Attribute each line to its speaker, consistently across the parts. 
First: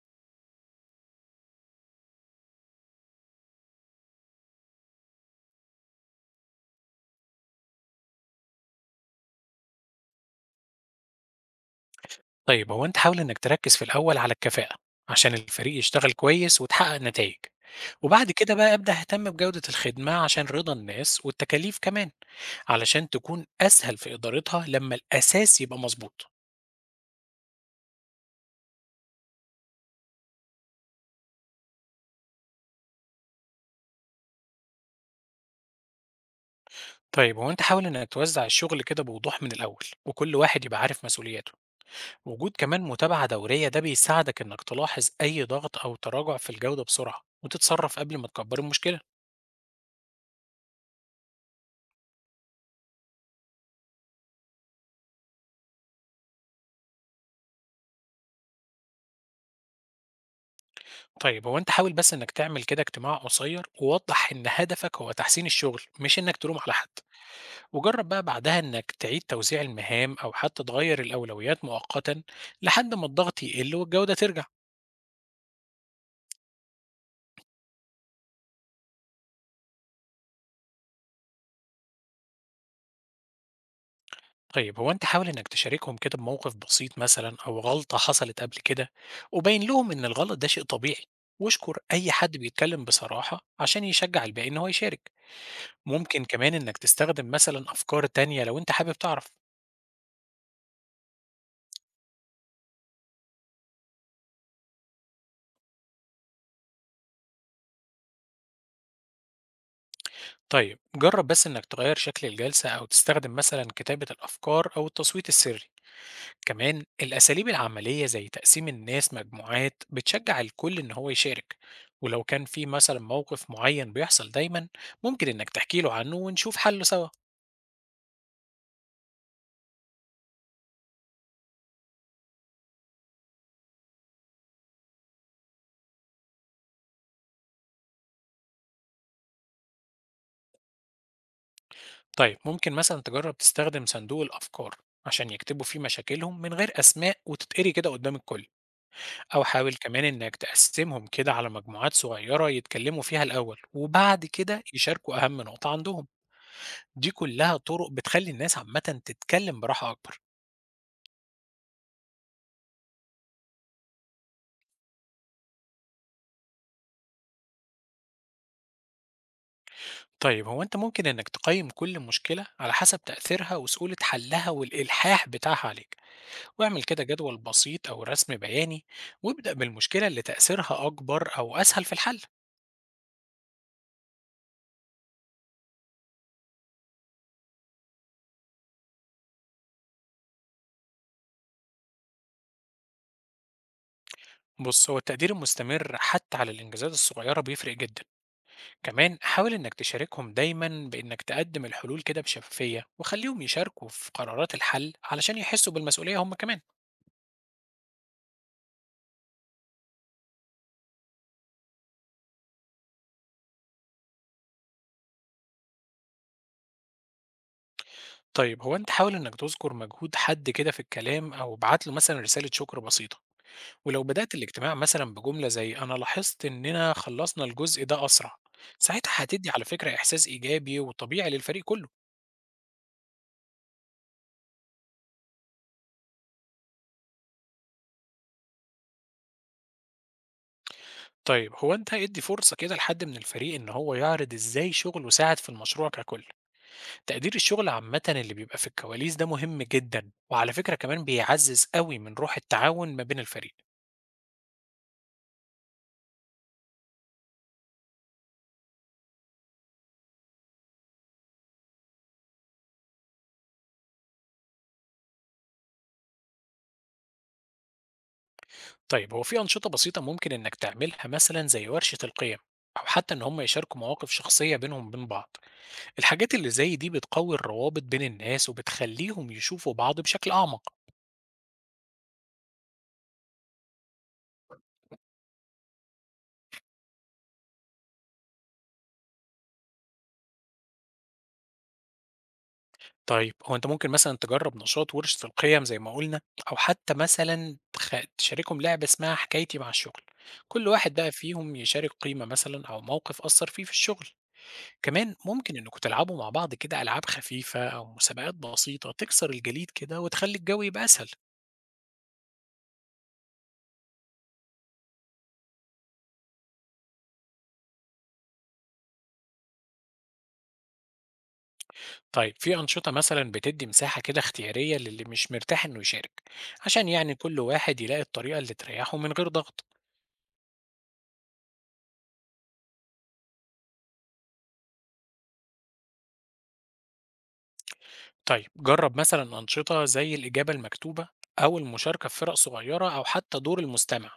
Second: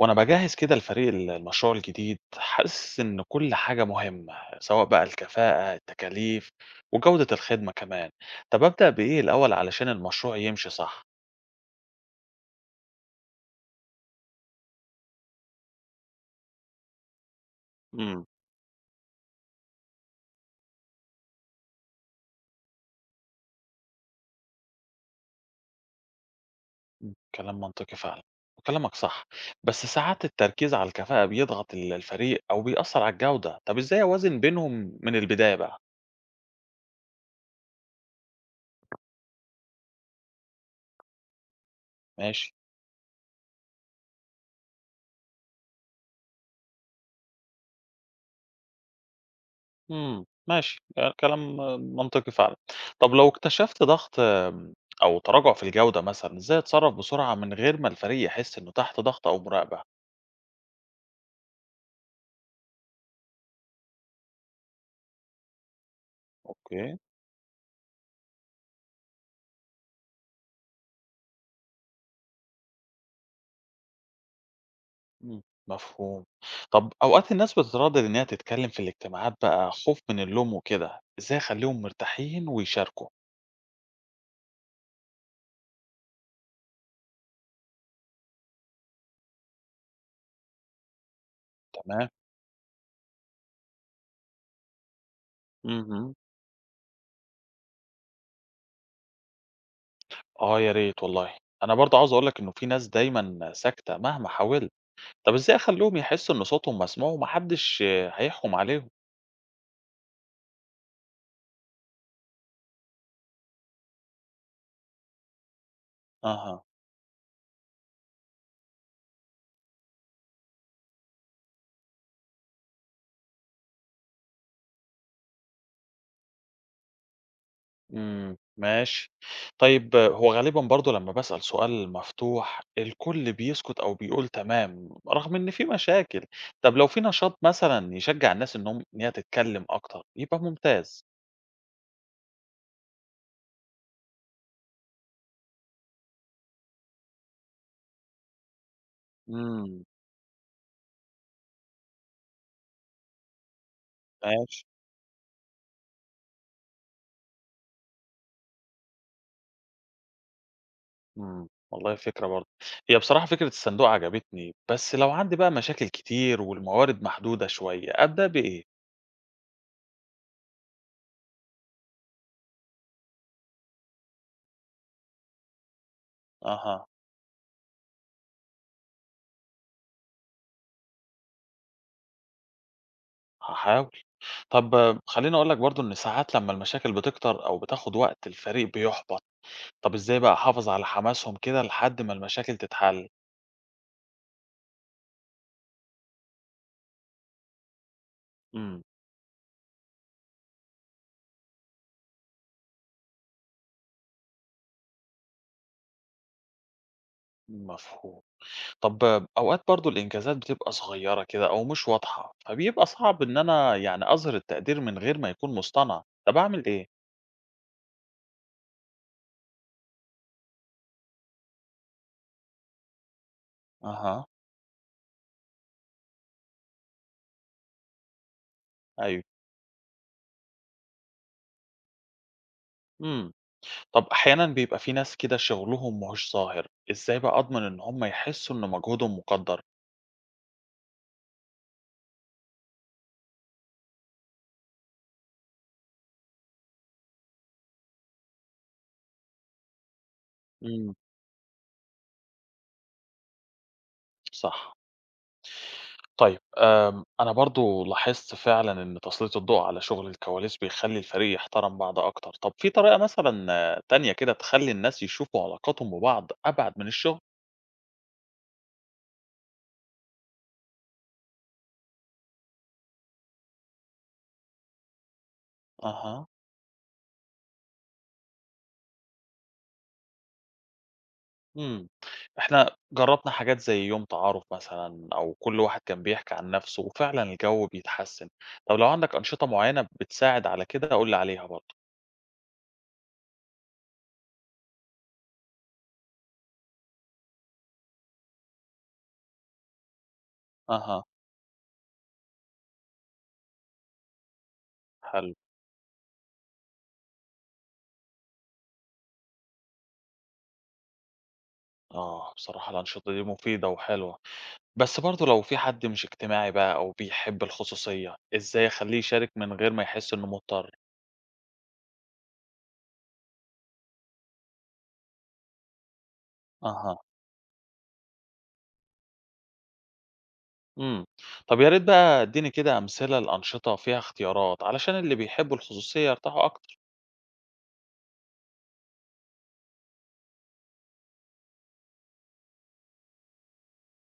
Speaker 1: وأنا باجهّز كده الفريق المشروع الجديد، حاسس إن كل حاجة مهمة، سواء بقى الكفاءة، التكاليف، وجودة الخدمة كمان. طب أبدأ بإيه الأول علشان المشروع يمشي صح؟
Speaker 2: طيب هو انت حاول انك تركز في الاول على الكفاءة عشان الفريق يشتغل كويس وتحقق نتائج.
Speaker 1: امم.
Speaker 2: وبعد كده بقى ابدأ اهتم بجودة الخدمة عشان رضا الناس والتكاليف كمان، علشان تكون اسهل في ادارتها لما الاساس يبقى مظبوط.
Speaker 1: كلام منطقي فعلًا، وكلامك صح، بس ساعات التركيز على الكفاءة بيضغط الفريق أو بيأثّر على الجودة، طب إزاي أوازن بينهم من البداية بقى؟
Speaker 2: طيب هو انت حاول انك توزع الشغل كده بوضوح من الاول وكل واحد يبقى عارف مسؤولياته. وجود
Speaker 1: ماشي.
Speaker 2: كمان متابعة دورية ده بيساعدك انك تلاحظ اي ضغط او تراجع في الجودة بسرعة وتتصرف قبل ما تكبر المشكلة.
Speaker 1: إمم، ماشي، كلام منطقي فعلًا. طب لو اكتشفت ضغط أو تراجع في الجودة مثلًا، إزاي أتصرف بسرعة من غير ما الفريق يحس إنه تحت ضغط أو مراقبة؟
Speaker 2: طيب هو أنت حاول بس إنك تعمل كده اجتماع قصير ووضح إن هدفك هو تحسين الشغل مش إنك تلوم على حد.
Speaker 1: أوكي،
Speaker 2: وجرب بقى بعدها إنك تعيد توزيع المهام أو حتى تغير الأولويات مؤقتا لحد ما الضغط يقل والجودة ترجع.
Speaker 1: إمم، مفهوم. طب أوقات الناس بتتردد إنها تتكلم في الاجتماعات بقى خوف من اللوم وكده، إزاي أخليهم مرتاحين ويشاركوا؟
Speaker 2: طيب هو أنت حاول إنك تشاركهم كده بموقف بسيط مثلا أو غلطة حصلت قبل كده، وبين لهم إن الغلط ده شيء طبيعي، واشكر
Speaker 1: تمام،
Speaker 2: أي حد بيتكلم بصراحة عشان يشجع الباقي إن هو يشارك.
Speaker 1: اهم،
Speaker 2: ممكن كمان إنك تستخدم مثلا أفكار تانية لو أنت حابب تعرف.
Speaker 1: آه يا ريت والله. أنا برضه عاوز أقول لك إنه في ناس دايمًا ساكتة مهما حاولت، طب إزاي أخليهم يحسوا إن صوتهم مسموع وما حدش هيحكم عليهم؟
Speaker 2: طيب جرب بس إنك تغير شكل الجلسة أو تستخدم مثلا كتابة الأفكار أو التصويت السري.
Speaker 1: أها.
Speaker 2: كمان الأساليب العملية زي تقسيم الناس مجموعات بتشجع الكل إن هو يشارك. ولو كان في مثلا موقف معين بيحصل دايما، ممكن إنك تحكي له عنه ونشوف حله سوا.
Speaker 1: إمم، ماشي. طيب هو غالبًا برضه لمّا باسأل سؤال مفتوح، الكل بيسكت أو بيقول تمام، رغم إن في مشاكل. طب لو في نشاط مثلًا يشجّع الناس إنهم إن هي تتكلم أكتر، يبقى ممتاز.
Speaker 2: طيب ممكن مثلا تجرب تستخدم صندوق الأفكار عشان يكتبوا فيه مشاكلهم من غير أسماء وتتقري كده قدام الكل. أو حاول
Speaker 1: إمم،
Speaker 2: كمان إنك تقسمهم كده على مجموعات صغيرة يتكلموا فيها الأول وبعد
Speaker 1: ماشي.
Speaker 2: كده يشاركوا أهم نقطة عندهم. دي كلها طرق بتخلي الناس عامة تتكلم براحة أكبر.
Speaker 1: إمم، والله فكرة برضه. هي بصراحة فكرة الصندوق عجبتني، بس لو عندي بقى مشاكل كتير والموارد محدودة شوية، أبدأ بإيه؟
Speaker 2: طيب هو أنت ممكن إنك تقيم كل مشكلة على حسب تأثيرها وسهولة حلها والإلحاح بتاعها عليك، واعمل
Speaker 1: أها،
Speaker 2: كده جدول بسيط أو رسم بياني، وابدأ بالمشكلة اللي تأثيرها أكبر أو أسهل في الحل.
Speaker 1: هاحاول. طب آه، خلّيني أقول لك برضه إن ساعات لمّا المشاكل بتكتر أو بتاخد وقت، الفريق بيُحبط. طب إزاي بقى أحافظ على حماسهم كده لحد ما المشاكل تتحل؟
Speaker 2: بص هو التقدير المستمر حتى على الإنجازات الصغيرة بيفرق جدا.
Speaker 1: امم.
Speaker 2: كمان حاول إنك تشاركهم دايما بإنك تقدم الحلول كده بشفافية وخليهم يشاركوا في قرارات الحل علشان يحسوا بالمسؤولية هم كمان.
Speaker 1: مفهوم. طب أوقات برضو الإنجازات بتبقى صغيرة كده أو مش واضحة، فبيبقى صعب إن أنا يعني أظهر التقدير من غير ما يكون مصطنع، طب أعمل إيه؟
Speaker 2: طيب هو انت حاول انك تذكر مجهود حد كده في الكلام او ابعت له مثلا رسالة شكر بسيطة. ولو
Speaker 1: أها.
Speaker 2: بدأت الاجتماع مثلا بجملة زي انا لاحظت اننا خلصنا الجزء ده اسرع، ساعتها
Speaker 1: أيوه.
Speaker 2: هتدي على فكرة احساس ايجابي وطبيعي للفريق كله.
Speaker 1: امم. طب أحيانا بيبقى في ناس كده شغلهم مش ظاهر، إزاي بقى أضمن إن هم يحسوا إن مجهودهم مقدر؟
Speaker 2: طيب هو انت ادي فرصة كده لحد من الفريق ان هو يعرض ازاي شغله ساعد في المشروع ككل. تقدير الشغل عامة اللي بيبقى في الكواليس ده مهم جدا، وعلى فكرة
Speaker 1: امم.
Speaker 2: كمان بيعزز قوي من روح التعاون ما بين الفريق.
Speaker 1: صح. طيب، أنا برضه لاحظت فعلًا إن تسليط الضوء على شغل الكواليس بيخلّي الفريق يحترم بعض أكتر، طب في طريقة مثلًا آه، تانية كده تخلّي الناس يشوفوا علاقاتهم ببعض أبعد من الشغل؟
Speaker 2: طيب هو في أنشطة بسيطة ممكن إنك تعملها مثلا زي ورشة القيم، أو حتى إن هم يشاركوا مواقف شخصية بينهم وبين بعض.
Speaker 1: أها،
Speaker 2: الحاجات اللي زي دي بتقوي الروابط بين الناس وبتخليهم يشوفوا بعض بشكل أعمق.
Speaker 1: إمم، إحنا جرّبنا حاجات زي يوم تعارف مثلًا أو كل واحد كان بيحكي عن نَفْسه وفعلًا الجو بيتحسّن، طب لو عندك أنشطة معيّنة بتساعد على كده قُل لي عليها برضه.
Speaker 2: طيب هو أنت ممكن مثلا تجرب نشاط ورشة القيم زي ما قلنا، أو حتى مثلا تشاركهم لعبة اسمها حكايتي مع الشغل. كل واحد
Speaker 1: أها،
Speaker 2: بقى فيهم يشارك قيمة مثلا أو موقف أثر فيه في الشغل. كمان
Speaker 1: حلو،
Speaker 2: ممكن إنكم تلعبوا مع بعض كده ألعاب خفيفة أو مسابقات بسيطة تكسر الجليد كده وتخلي الجو يبقى أسهل.
Speaker 1: آه، بصراحة الأنشطة دي مفيدة وحلوة. بس برضه لو في حد مش اجتماعي بقى أو بيحب الخصوصية، إزاي أخلّيه يشارك من غير ما يحس إنه مضطر؟
Speaker 2: طيب في أنشطة مثلا بتدي مساحة كده اختيارية للي مش مرتاح إنه يشارك، عشان
Speaker 1: أها،
Speaker 2: يعني كل واحد يلاقي الطريقة اللي تريحه من غير ضغط.
Speaker 1: إمم، طب يا ريت بقى اديني كده أمثلة لأنشطة فيها اختيارات علشان اللي بيحبوا الخصوصية يرتاحوا أكتر.
Speaker 2: طيب جرب مثلا أنشطة زي الإجابة المكتوبة أو المشاركة في فرق صغيرة أو حتى دور المستمع.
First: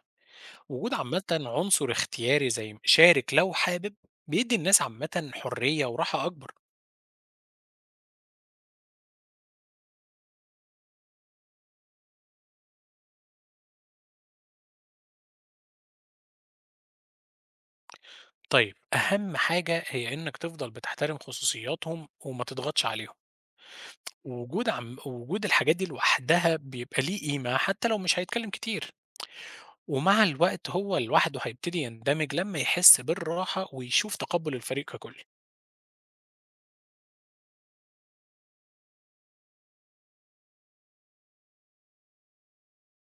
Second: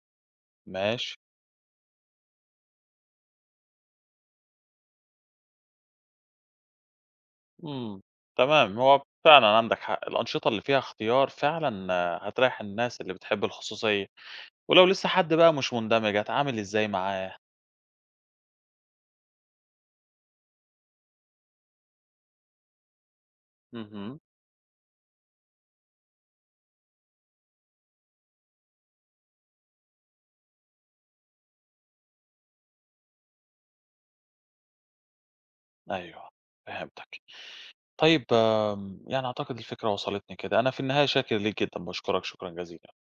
Speaker 2: وجود
Speaker 1: ماشي،
Speaker 2: عامة عنصر اختياري زي شارك لو حابب بيدي الناس عامة حرية وراحة أكبر.
Speaker 1: إمم، تمام، هو فعلًا عندك حق، الأنشطة اللي فيها اختيار فعلًا آه، هتريّح الناس اللي بتحب الخصوصية، ولو لسه حد بقى مش مندمج أتعامل إزاي معاه؟
Speaker 2: طيب أهم حاجة هي إنك تفضل بتحترم خصوصياتهم وما تضغطش عليهم.
Speaker 1: اهم،
Speaker 2: وجود الحاجات دي لوحدها بيبقى ليه قيمة حتى لو مش هيتكلم كتير. ومع الوقت هو لوحده هيبتدي يندمج لمّا يحس بالراحة ويشوف تقبُّل الفريق ككُل.
Speaker 1: أيوه، فهمتك. طيب يعني أعتقد الفكرة وصلتني كده، أنا في النهاية شاكر ليك جدًا، باشكرك شكرًا جزيلًا.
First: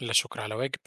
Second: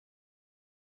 Speaker 2: لا شكر على واجب.